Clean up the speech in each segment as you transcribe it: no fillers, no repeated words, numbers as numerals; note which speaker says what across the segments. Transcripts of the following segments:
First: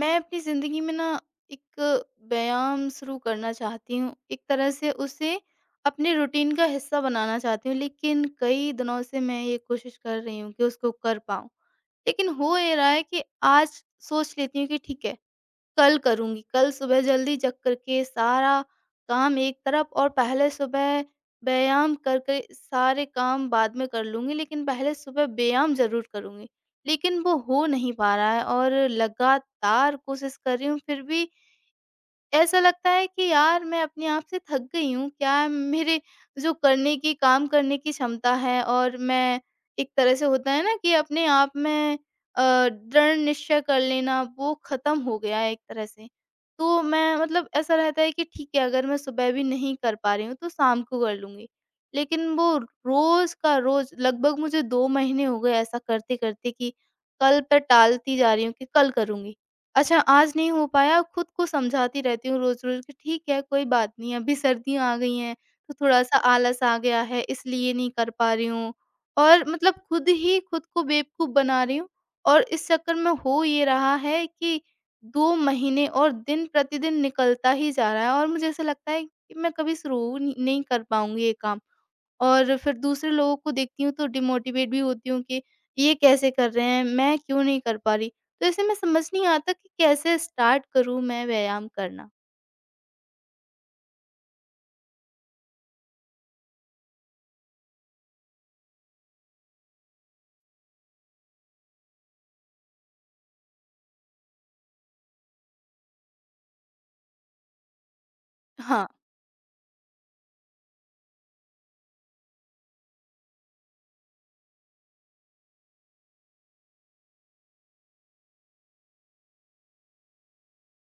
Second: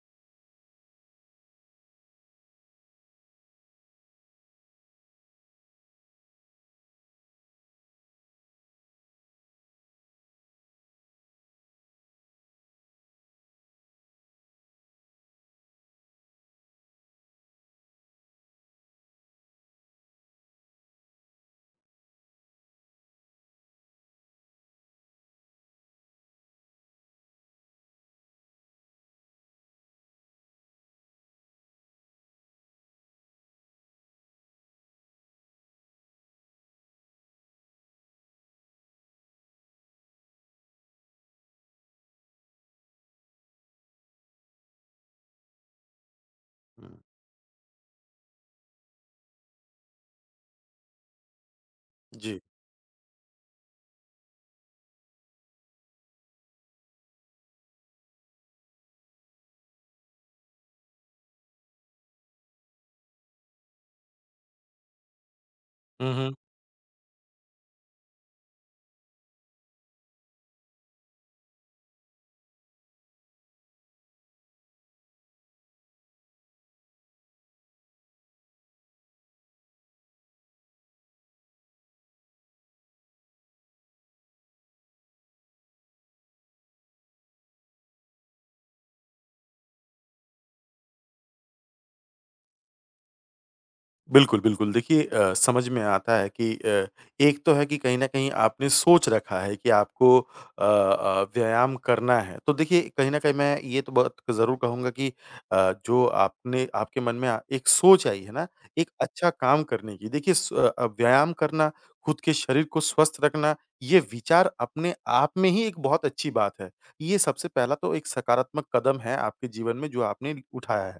Speaker 1: मैं अपनी ज़िंदगी में ना एक व्यायाम शुरू करना चाहती हूँ। एक तरह से उसे अपने रूटीन का हिस्सा बनाना चाहती हूँ, लेकिन कई दिनों से मैं ये कोशिश कर रही हूँ कि उसको कर पाऊँ। लेकिन हो ये रहा है कि आज सोच लेती हूँ कि ठीक है, कल करूँगी, कल सुबह जल्दी जग करके सारा काम एक तरफ और पहले सुबह व्यायाम करके सारे काम बाद में कर लूँगी, लेकिन पहले सुबह व्यायाम ज़रूर करूँगी। लेकिन वो हो नहीं पा रहा है और लगातार कोशिश कर रही हूँ, फिर भी ऐसा लगता है कि यार मैं अपने आप से थक गई हूँ। क्या मेरे जो करने की काम करने की क्षमता है, और मैं एक तरह से, होता है ना कि अपने आप में अ, दृढ़ निश्चय कर लेना, वो ख़त्म हो गया है एक तरह से। तो
Speaker 2: हुँ,
Speaker 1: मैं, मतलब, ऐसा रहता है कि ठीक है, अगर मैं सुबह भी नहीं कर पा रही हूँ तो शाम को कर लूँगी। लेकिन
Speaker 2: जी।
Speaker 1: वो रोज़ का रोज़, लगभग मुझे 2 महीने हो गए ऐसा करते-करते, कि कल पे टालती जा रही हूँ कि कल करूँगी। अच्छा, आज नहीं हो पाया, खुद को समझाती रहती हूँ रोज़-रोज़ कि ठीक है, कोई बात नहीं, अभी सर्दियाँ आ गई हैं, तो
Speaker 2: हुँ,
Speaker 1: थोड़ा-सा
Speaker 2: हुँ।
Speaker 1: आलस आ गया है, इसलिए नहीं कर पा रही हूँ। और मतलब खुद ही खुद को बेवकूफ़ बना रही हूँ, और इस चक्कर में हो ये रहा है कि 2 महीने, और दिन प्रतिदिन निकलता ही जा रहा है, और मुझे ऐसा लगता है कि मैं कभी शुरू नहीं नहीं कर पाऊँगी ये काम। और फिर दूसरे लोगों को देखती हूँ तो डिमोटिवेट भी होती हूँ कि ये कैसे कर रहे हैं, मैं क्यों नहीं कर पा रही। तो ऐसे में समझ नहीं आता कि कैसे स्टार्ट करूँ मैं व्यायाम करना?
Speaker 2: बिल्कुल, बिल्कुल। देखिए समझ में आता है कि एक तो है कि कहीं न कहीं आपने सोच रखा है कि आपको व्यायाम करना है। तो देखिए कहीं न कहीं मैं ये तो बात ज़रूर कहूँगा कि जो आपने आपके मन में एक सोच आई है ना,
Speaker 1: हाँ,
Speaker 2: एक अच्छा काम करने की। देखिए व्यायाम करना, खुद के शरीर को स्वस्थ रखना, ये विचार अपने आप में ही एक बहुत अच्छी बात है। ये सबसे पहला तो एक सकारात्मक कदम है आपके जीवन में जो आपने उठाया है।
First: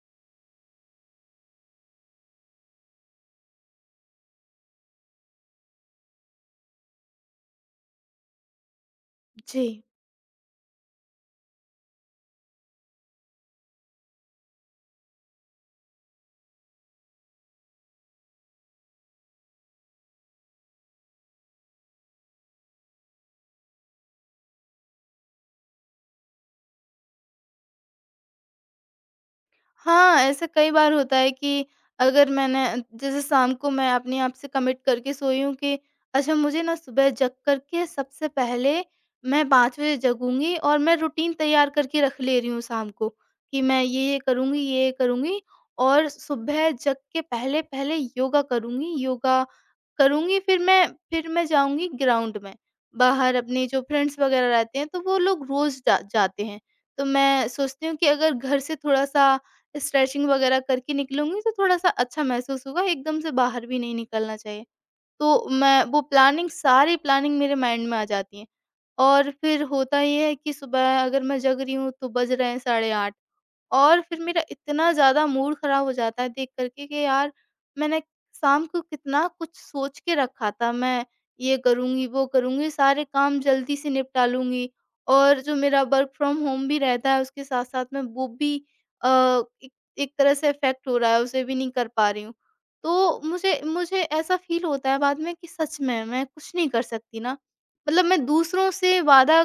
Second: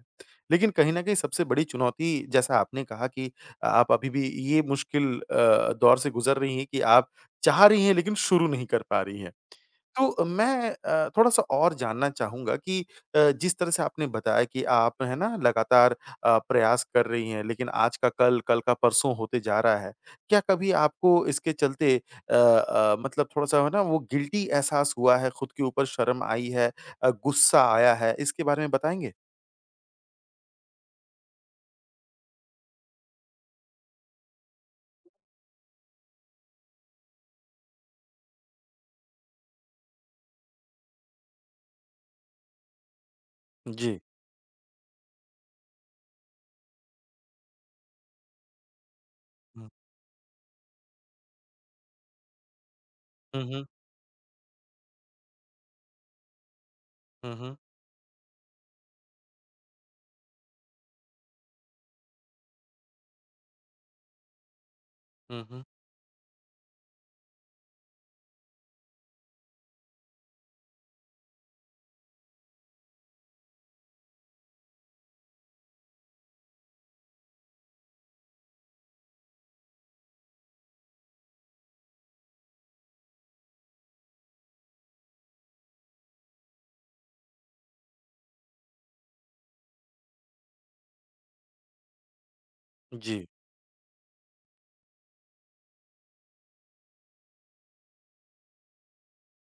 Speaker 2: लेकिन कहीं न कहीं सबसे बड़ी चुनौती जैसा आपने कहा कि आप अभी भी ये मुश्किल दौर से गुज़र रही हैं कि आप चाह रही हैं लेकिन शुरू नहीं कर पा रही हैं।
Speaker 1: जी।
Speaker 2: तो मैं थोड़ा-सा और जानना चाहूँगा कि जिस तरह से आपने बताया कि आप है ना लगातार प्रयास कर रही हैं लेकिन आज का कल, कल का परसों होते जा रहा है। क्या कभी आपको इसके चलते मतलब थोड़ा-सा है ना वो गिल्टी एहसास हुआ है, खुद के ऊपर शर्म आई है, गुस्सा आया है? इसके बारे में बताएँगे?
Speaker 1: हाँ, ऐसा कई बार होता है कि अगर मैंने, जैसे शाम को मैं अपने आप से कमिट करके सोई हूँ कि अच्छा मुझे ना सुबह जग करके सबसे पहले मैं 5 बजे जगूँगी, और मैं रूटीन तैयार करके रख ले रही हूँ शाम को कि मैं
Speaker 2: जी।
Speaker 1: ये-ये करूँगी, ये-ये करूँगी, और सुबह जग के पहले-पहले योगा करूँगी। योगा
Speaker 2: हुँ।
Speaker 1: करूँगी, फिर मैं जाऊँगी ग्राउंड में। बाहर
Speaker 2: हुँ, हुँ।
Speaker 1: अपने जो फ्रेंड्स वग़ैरह रहते हैं, तो वो लोग रोज़ जा जाते हैं। तो
Speaker 2: हुँ,
Speaker 1: मैं
Speaker 2: हुँ।
Speaker 1: सोचती हूँ कि अगर घर से थोड़ा-सा स्ट्रेचिंग वगैरह करके निकलूँगी, तो थोड़ा-सा अच्छा महसूस होगा, एकदम से बाहर भी नहीं निकलना चाहिए।
Speaker 2: हुँ,
Speaker 1: तो
Speaker 2: हुँ।
Speaker 1: मैं वो प्लानिंग सारी प्लानिंग मेरे माइंड में आ जाती है। और फिर होता ये है कि सुबह अगर मैं जग रही हूँ तो बज रहे हैं 8:30, और फिर मेरा इतना ज़्यादा मूड ख़राब हो जाता है देख कर के कि यार, मैंने शाम को कितना कुछ सोच के रखा था, मैं ये करूँगी, वो करूँगी, सारे काम जल्दी से निपटा लूँगी, और जो मेरा वर्क फ्रॉम होम भी रहता है उसके साथ-साथ में वो भी अ, एक एक तरह से इफ़ेक्ट हो रहा है, उसे भी नहीं कर पा रही हूँ। तो
Speaker 2: जी।
Speaker 1: मुझे मुझे ऐसा फ़ील होता है बाद में कि सच में मैं कुछ नहीं कर सकती ना। मतलब मैं दूसरों से वादा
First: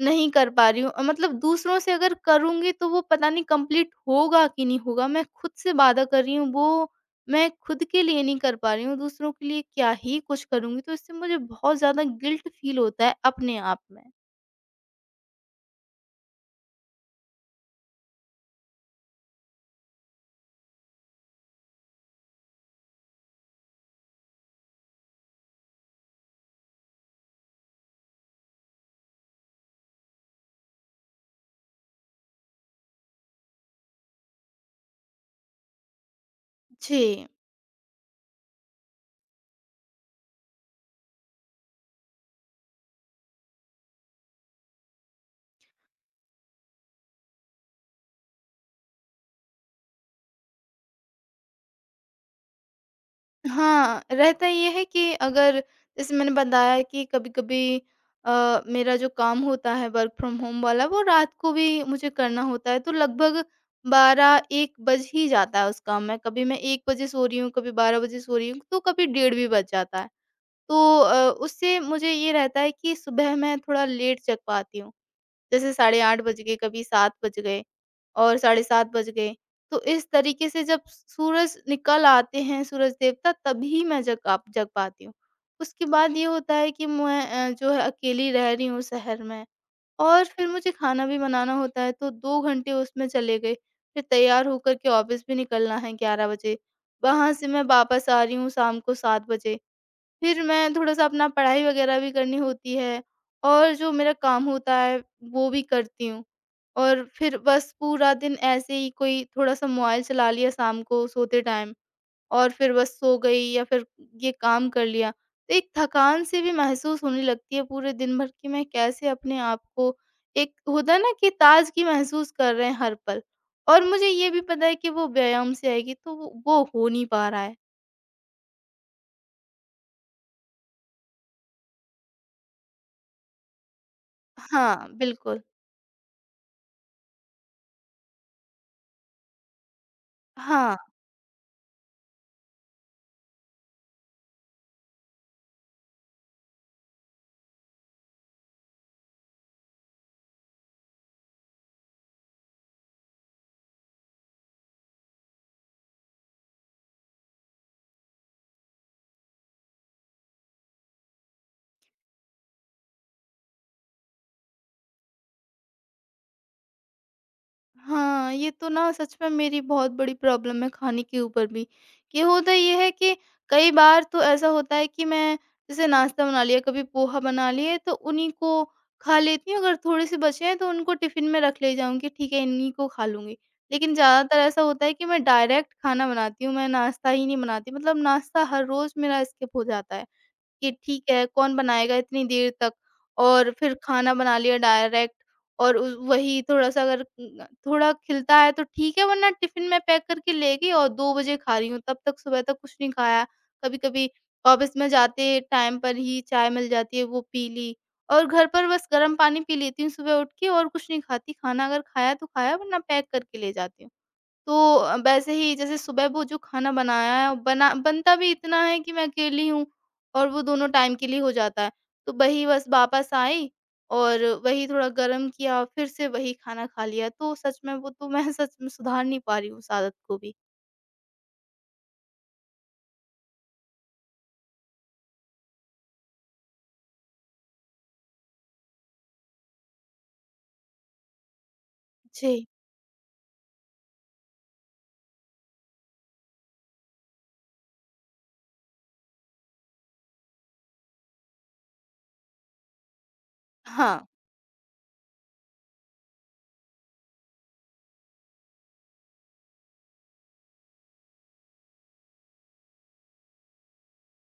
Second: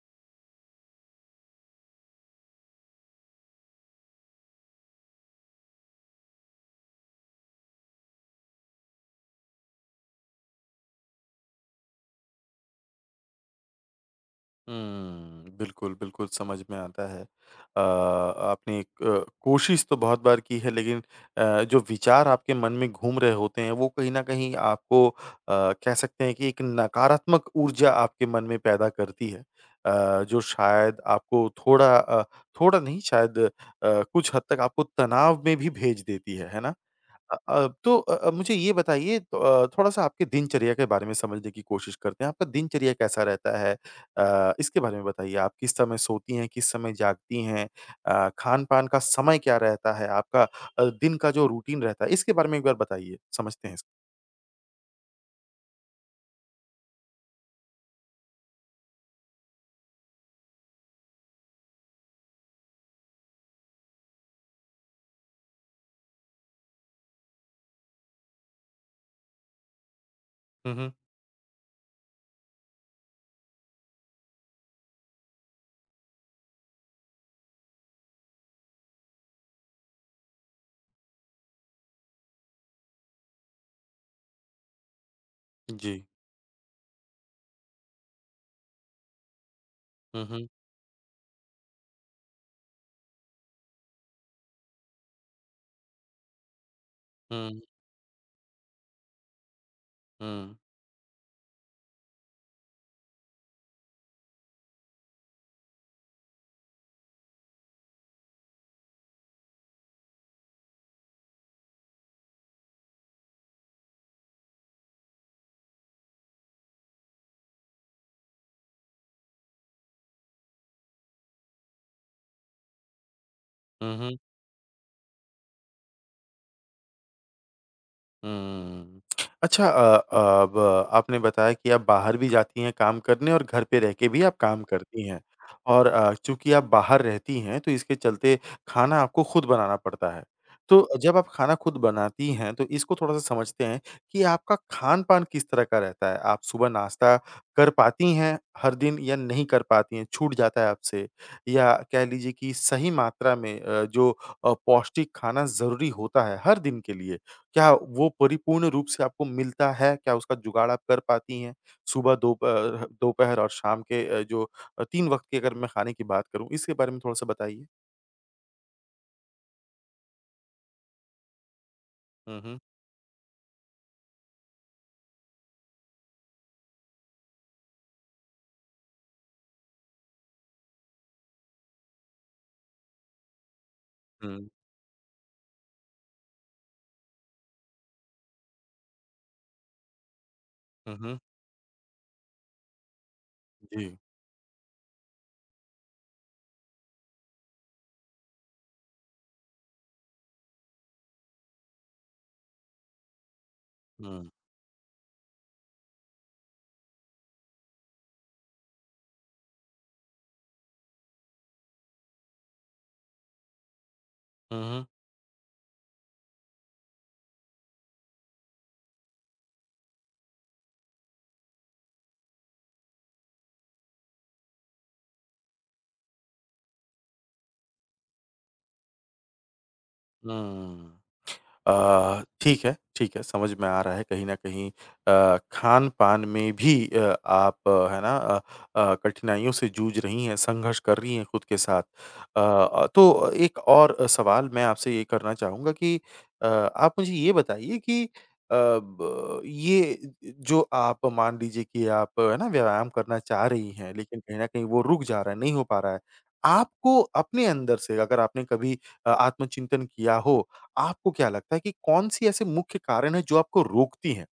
Speaker 1: नहीं कर पा रही हूँ, मतलब दूसरों से अगर करूँगी तो वो पता नहीं कंप्लीट होगा कि नहीं होगा। मैं खुद से वादा कर रही हूँ, वो मैं खुद के लिए नहीं कर पा रही हूँ, दूसरों के लिए क्या ही कुछ करूँगी। तो इससे मुझे बहुत ज़्यादा गिल्ट फ़ील होता है अपने आप में।
Speaker 2: हुँ, बिल्कुल, बिल्कुल समझ में आता है। आपने एक कोशिश तो बहुत बार की है लेकिन जो विचार आपके मन में घूम रहे होते हैं वो कहीं न कहीं आपको कह सकते हैं कि एक नकारात्मक ऊर्जा आपके मन में पैदा करती है। जो शायद आपको थोड़ा थोड़ा नहीं शायद कुछ हद तक आपको तनाव में भी भेज देती है ना?
Speaker 1: जी।
Speaker 2: तो मुझे ये बताइए तो थोड़ा-सा आपके दिनचर्या के बारे में समझने की कोशिश करते हैं। आपका दिनचर्या कैसा रहता है? इसके बारे में बताइए। आप किस समय सोती हैं, किस समय जागती हैं? खान-पान का समय क्या रहता है? आपका दिन का जो रूटीन रहता है, इसके बारे में एक बार बताइए, समझते हैं
Speaker 1: हाँ,
Speaker 2: इसको।
Speaker 1: रहता ये है कि अगर, जैसे मैंने बताया कि कभी-कभी मेरा जो काम होता है वर्क फ्रॉम होम वाला, वो रात को भी मुझे करना होता है, तो लगभग 12-1 बज ही जाता है उस काम में। कभी मैं 1 बजे सो रही हूँ, कभी 12 बजे सो रही हूँ, तो कभी डेढ़ भी बज जाता है।
Speaker 2: हुँ,
Speaker 1: तो
Speaker 2: हुँ।
Speaker 1: उससे मुझे ये रहता है कि सुबह मैं थोड़ा लेट जग पाती हूँ। जैसे साढ़े 8 बज गए, कभी 7 बज गए, और साढ़े 7 बज गए। तो इस तरीके से जब सूरज निकल आते हैं, सूरज देवता, तभी मैं जग पाती हूँ। उसके
Speaker 2: जी।
Speaker 1: बाद ये होता है कि मैं जो है, अकेली रह रही हूँ शहर में, और
Speaker 2: हुँ, हुँ।
Speaker 1: फिर मुझे खाना भी बनाना होता है, तो 2 घंटे उसमें चले गए। फिर तैयार होकर के ऑफ़िस भी निकलना है 11 बजे। वहाँ से
Speaker 2: हुँ,
Speaker 1: मैं वापस आ रही हूँ शाम को 7 बजे। फिर
Speaker 2: हुँ,
Speaker 1: मैं थोड़ा-सा अपना पढ़ाई वगैरह भी करनी होती है, और जो मेरा काम होता है वो भी करती हूँ। और फिर बस पूरा दिन ऐसे ही, कोई थोड़ा-सा मोबाइल चला लिया शाम को सोते टाइम, और फिर बस सो गई, या फिर ये काम कर लिया। तो एक थकान सी भी महसूस होने लगती है पूरे दिन भर, कि मैं कैसे अपने आप को, एक होता है ना कि ताज़गी महसूस कर रहे हैं हर पल, और
Speaker 2: हुँ,
Speaker 1: मुझे
Speaker 2: हुँ।
Speaker 1: ये भी पता है कि वो व्यायाम से आएगी, तो वो हो नहीं पा रहा है।
Speaker 2: हुँ। अच्छा, अब आपने बताया कि आप बाहर भी जाती हैं काम करने और घर पे रह के भी आप काम
Speaker 1: हाँ,
Speaker 2: करती हैं।
Speaker 1: बिल्कुल।
Speaker 2: और चूँकि आप बाहर रहती हैं तो इसके चलते खाना आपको खुद बनाना पड़ता है।
Speaker 1: हाँ।
Speaker 2: तो जब आप खाना खुद बनाती हैं तो इसको थोड़ा-सा समझते हैं कि आपका खान-पान किस तरह का रहता है? आप सुबह नाश्ता कर पाती हैं हर दिन या नहीं कर पाती हैं, छूट जाता है आपसे? या कह लीजिए कि सही मात्रा में जो पौष्टिक खाना ज़रूरी होता है हर दिन के लिए क्या वो परिपूर्ण रूप से आपको मिलता है? क्या उसका जुगाड़ आप कर पाती हैं? सुबह, दोपहर दोपहर और शाम के जो 3 वक़्त की अगर मैं खाने की बात करूँ, इसके बारे में थोड़ा-सा बताइए?
Speaker 1: हाँ, ये तो ना, सच में मेरी बहुत बड़ी प्रॉब्लम है खाने के ऊपर भी। कि
Speaker 2: हुँ,
Speaker 1: होता
Speaker 2: हुँ।
Speaker 1: ये है कि कई बार तो ऐसा होता है कि मैं, जैसे नाश्ता बना लिया, कभी पोहा बना लिए, तो उन्हीं को खा लेती हूँ, अगर थोड़े-से बचे हैं तो उनको टिफ़िन में रख ले जाऊँगी, ठीक है इन्हीं को खा लूँगी। लेकिन ज़्यादातर
Speaker 2: हुँ।
Speaker 1: ऐसा होता है कि मैं डायरेक्ट खाना बनाती हूँ, मैं नाश्ता ही नहीं बनाती, मतलब नाश्ता हर रोज़ मेरा स्किप हो जाता है। कि
Speaker 2: हुँ,
Speaker 1: ठीक
Speaker 2: हुँ।
Speaker 1: है, कौन बनाएगा इतनी देर तक? और फिर
Speaker 2: जी।
Speaker 1: खाना बना लिया डायरेक्ट, और उ वही, थोड़ा-सा अगर थोड़ा खिलता है तो ठीक है, वरना टिफ़िन में पैक करके ले गई और 2 बजे खा रही हूँ, तब तक सुबह तक कुछ नहीं खाया। कभी-कभी
Speaker 2: हुँ।
Speaker 1: ऑफ़िस में जाते टाइम पर ही चाय मिल जाती है, वो पी ली, और घर पर बस गर्म पानी पी लेती हूँ सुबह उठ के, और कुछ नहीं खाती। खाना अगर खाया तो खाया, वरना पैक करके ले जाती हूँ। तो
Speaker 2: हुँ,
Speaker 1: वैसे ही, जैसे सुबह वो जो खाना बनाया है, बना बनता भी इतना है कि मैं अकेली हूँ, और वो दोनों टाइम के लिए हो जाता है। तो वही, बस वापस आई और वही थोड़ा गर्म किया, फिर से वही खाना खा लिया। तो सच में वो तो मैं सच में सुधार नहीं पा रही हूँ उस आदत को भी।
Speaker 2: हुँ। ठीक है, समझ में आ रहा है कहीं न कहीं खान-पान में भी आप है ना कठिनाइयों से जूझ रही हैं, संघर्ष कर रही हैं खुद के साथ।
Speaker 1: जी।
Speaker 2: तो एक और सवाल मैं आपसे ये करना चाहूँगा कि आप मुझे ये बताइए कि अ, ब ये जो आप मान लीजिए कि आप है ना व्यायाम करना चाह रही हैं,
Speaker 1: हाँ,
Speaker 2: लेकिन कहीं न कहीं वो रुक जा रहा है, नहीं हो पा रहा है। आपको अपने अंदर से अगर आपने कभी आत्मचिंतन किया हो आपको क्या लगता है कि कौन-सी ऐसे मुख्य कारण है जो आपको रोकती हैं?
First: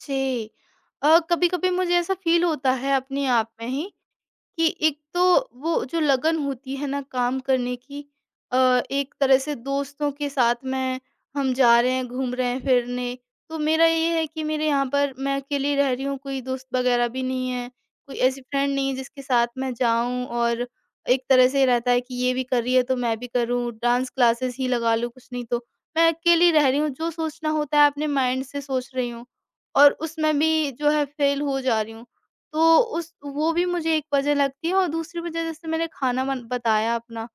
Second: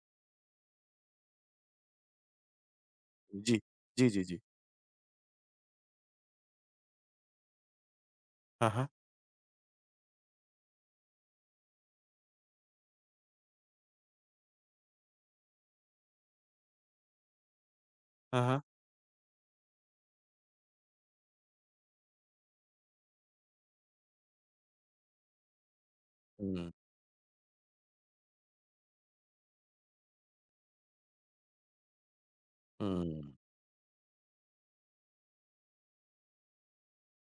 Speaker 1: जी। कभी-कभी मुझे ऐसा फ़ील होता है अपने आप
Speaker 2: जी।
Speaker 1: में ही
Speaker 2: जी, जी, जी।
Speaker 1: कि एक तो, वो जो लगन होती है ना काम करने की, अ,
Speaker 2: हाँ, हाँ।
Speaker 1: एक तरह से दोस्तों के साथ में हम जा रहे हैं, घूम रहे हैं फिरने, तो मेरा ये है कि मेरे यहाँ पर मैं अकेली रह रही हूँ, कोई दोस्त वगैरह भी नहीं है, कोई ऐसी
Speaker 2: हाँ, हाँ।
Speaker 1: फ्रेंड नहीं है जिसके साथ मैं जाऊं, और एक तरह से रहता है कि ये भी कर रही है तो मैं भी करूँ, डांस क्लासेस ही लगा लूँ, कुछ नहीं तो। मैं अकेली
Speaker 2: हुँ,
Speaker 1: रह
Speaker 2: हुँ।
Speaker 1: रही हूँ, जो सोचना होता है अपने माइंड से सोच रही हूँ, और उसमें भी जो है फेल हो जा रही हूँ, तो उस वो भी मुझे एक वजह लगती है, और दूसरी वजह, जैसे मैंने खाना बन बताया अपना,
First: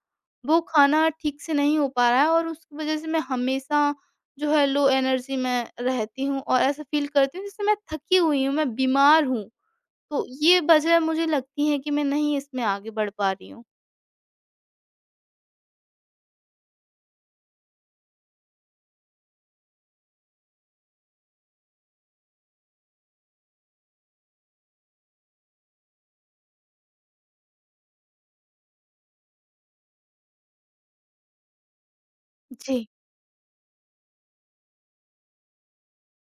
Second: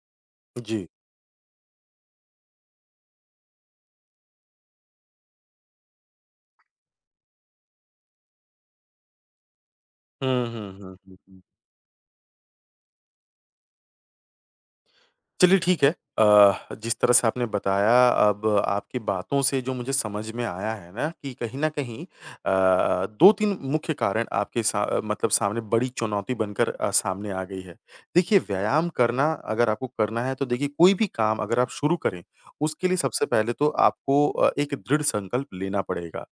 Speaker 1: वो
Speaker 2: जी।
Speaker 1: खाना ठीक से नहीं हो पा रहा है, और उसकी वजह से मैं हमेशा जो है लो एनर्जी में रहती हूँ, और ऐसा फ़ील करती हूँ जैसे मैं थकी हुई हूँ, मैं बीमार हूँ। तो
Speaker 2: हुँ,
Speaker 1: ये
Speaker 2: हुँ, हुँ,
Speaker 1: वजह
Speaker 2: हुँ,
Speaker 1: मुझे
Speaker 2: हुँ।
Speaker 1: लगती है कि मैं नहीं इसमें आगे बढ़ पा रही हूँ।
Speaker 2: चलिए ठीक है। अ, जिस तरह से आपने बताया अब आपकी बातों से जो मुझे समझ में आया है ना कि कहीं न कहीं 2-3 मुख्य कारण आपके सा मतलब सामने बड़ी चुनौती बनकर सामने आ गई है। देखिए व्यायाम करना अगर आपको करना है तो देखिए कोई भी काम अगर आप शुरू करें,
Speaker 1: जी।
Speaker 2: उसके लिए सबसे पहले तो आपको एक दृढ़ संकल्प लेना पड़ेगा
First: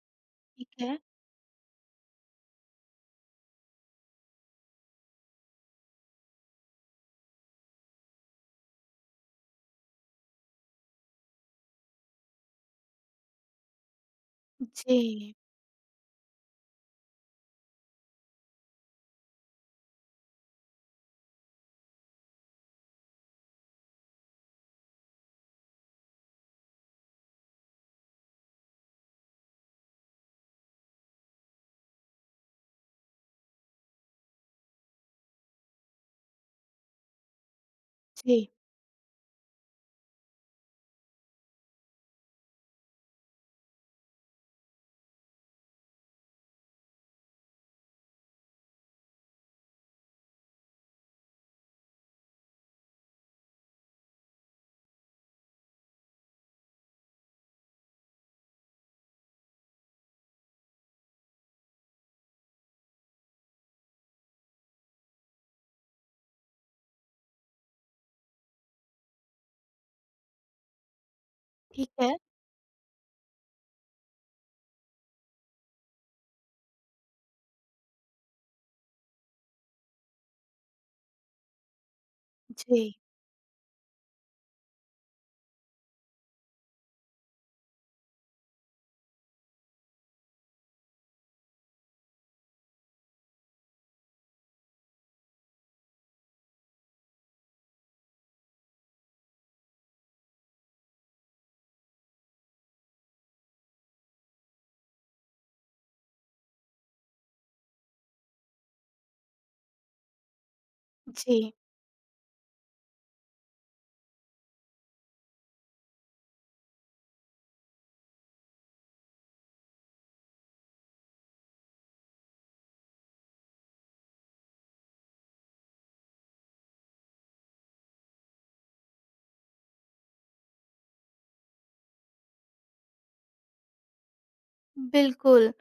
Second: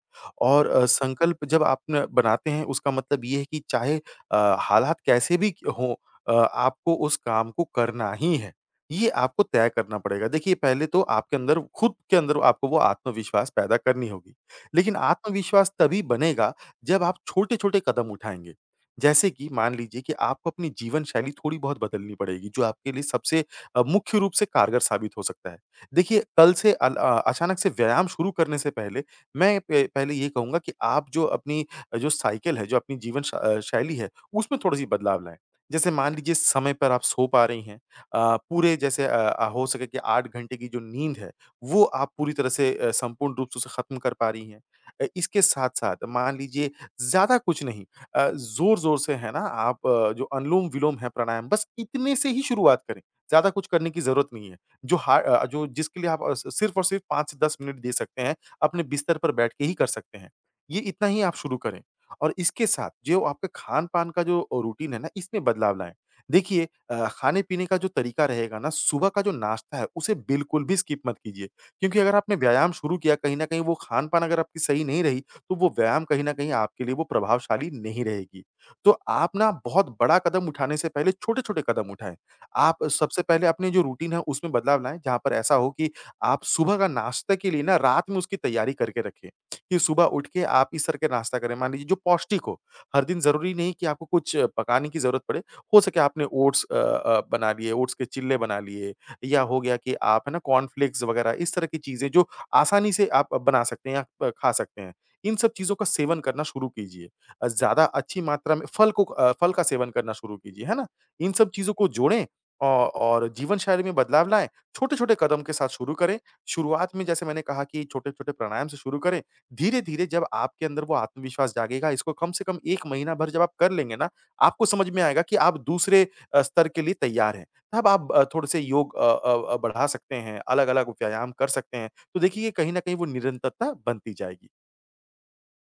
Speaker 1: जी,
Speaker 2: और
Speaker 1: ठीक है।
Speaker 2: संकल्प जब आप न बनाते हैं उसका मतलब ये है कि चाहे हालात कैसे भी क हों, आपको उस काम को करना ही है। ये आपको तय करना पड़ेगा। देखिए पहले तो आपके अंदर खुद के अंदर आपको वो आत्मविश्वास पैदा करनी होगी। लेकिन
Speaker 1: जी,
Speaker 2: आत्मविश्वास तभी बनेगा जब आप छोटे-छोटे कदम उठाएँगे। जैसे कि मान लीजिए कि आपको अपनी जीवन शैली थोड़ी बहुत बदलनी पड़ेगी जो आपके लिए सबसे मुख्य रूप से कारगर साबित हो सकता है। देखिए कल से अल अ, अचानक से व्यायाम शुरू करने से पहले मैं प पहले ये कहूँगा कि आप जो अपनी जो साइकिल है, जो अपनी जीवन शैली है उसमें थोड़ी-सी बदलाव लाएँ। जैसे मान लीजिए समय पर आप सो पा रही हैं,
Speaker 1: जी,
Speaker 2: पूरे जैसे हो सके कि 8 घंटे की जो नींद है, वो आप पूरी तरह से संपूर्ण रूप से उसे ख़त्म कर पा रही हैं। इसके साथ-साथ मान लीजिए ज़्यादा कुछ नहीं ज़ोर-ज़ोर से है ना आप जो अनुलोम-विलोम है प्राणायाम बस इतने से ही शुरुआत करें। ज़्यादा कुछ करने की ज़रूरत नहीं है। जो हा अ, जो जिसके लिए आप अ, स सिर्फ़ और सिर्फ़ 5 से 10 मिनट दे सकते हैं, अपने बिस्तर पर बैठ के ही कर सकते हैं। ये इतना ही आप शुरू करें और इसके साथ जो आपका खान-पान का जो रूटीन है ना, इसमें बदलाव लाएँ। देखिए खाने-पीने का जो तरीका रहेगा ना, सुबह का जो नाश्ता है, उसे बिल्कुल भी स्किप मत कीजिए।
Speaker 1: ठीक
Speaker 2: क्योंकि अगर
Speaker 1: है।
Speaker 2: आपने व्यायाम शुरू किया, कहीं न कहीं वो खान-पान अगर आपकी सही नहीं रही, तो वो व्यायाम कहीं न कहीं आपके लिए वो प्रभावशाली नहीं रहेगी। तो आप ना बहुत बड़ा कदम उठाने से पहले छोटे-छोटे कदम उठाएँ। आप
Speaker 1: जी,
Speaker 2: सबसे पहले अपनी जो रूटीन है, उसमें बदलाव लाएँ, जहाँ पर ऐसा हो कि आप सुबह का नाश्ता के लिए ना रात में उसकी तैयारी करके रखें, कि सुबह उठ के आप इस तरह के नाश्ता करें। मान लीजिए जो पौष्टिक हो, हर दिन ज़रूरी नहीं कि आपको कुछ पकाने की ज़रूरत पड़े। हो सके आपने ओट्स बना लिए, ओट्स के चिल्ले बना लिए या हो गया कि आप है ना कॉर्नफ्लेक्स वगैरह इस तरह की चीज़ें जो आसानी से आप बना सकते हैं या खा सकते हैं। इन सब चीज़ों का सेवन करना शुरू कीजिए। ज़्यादा अच्छी मात्रा में फल का सेवन करना शुरू कीजिए, है ना? इन
Speaker 1: जी।
Speaker 2: सब चीज़ों को जोड़ें औ और जीवनशैली में बदलाव लाएँ। छोटे-छोटे कदम के साथ शुरू करें। शुरुआत में जैसे मैंने कहा कि छोटे-छोटे प्राणायाम से शुरू करें। धीरे-धीरे जब आपके अंदर वो आत्मविश्वास जागेगा, इसको कम से कम 1 महीना भर जब आप कर लेंगे ना, आपको समझ में आएगा कि आप दूसरे स्तर के लिए तैयार हैं। तब आप थोड़े-से योग बढ़ा सकते हैं, अलग-अलग व्यायाम कर सकते हैं। तो देखिए कहीं न कहीं वो निरंतरता बनती जाएगी।
Speaker 1: बिल्कुल,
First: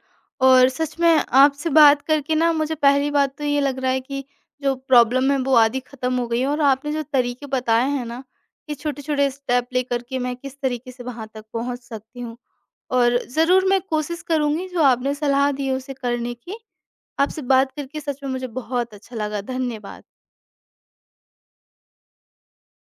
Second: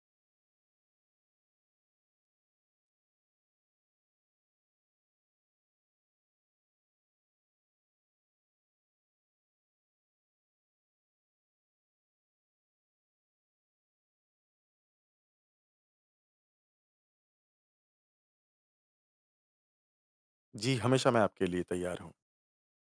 Speaker 1: और सच में आपसे बात करके ना, मुझे पहली बात तो ये लग रहा है कि जो प्रॉब्लम है वो आधी ख़त्म हो गई है, और आपने जो तरीके बताए हैं ना, कि छोटे-छोटे स्टेप लेकर के मैं किस तरीके से वहाँ तक पहुँच सकती हूँ। और ज़रूर मैं कोशिश करूँगी जो आपने सलाह दी है उसे करने की। आपसे बात करके सच में मुझे बहुत अच्छा लगा। धन्यवाद।
Speaker 2: जी, हमेशा मैं आपके लिए तैयार हूँ।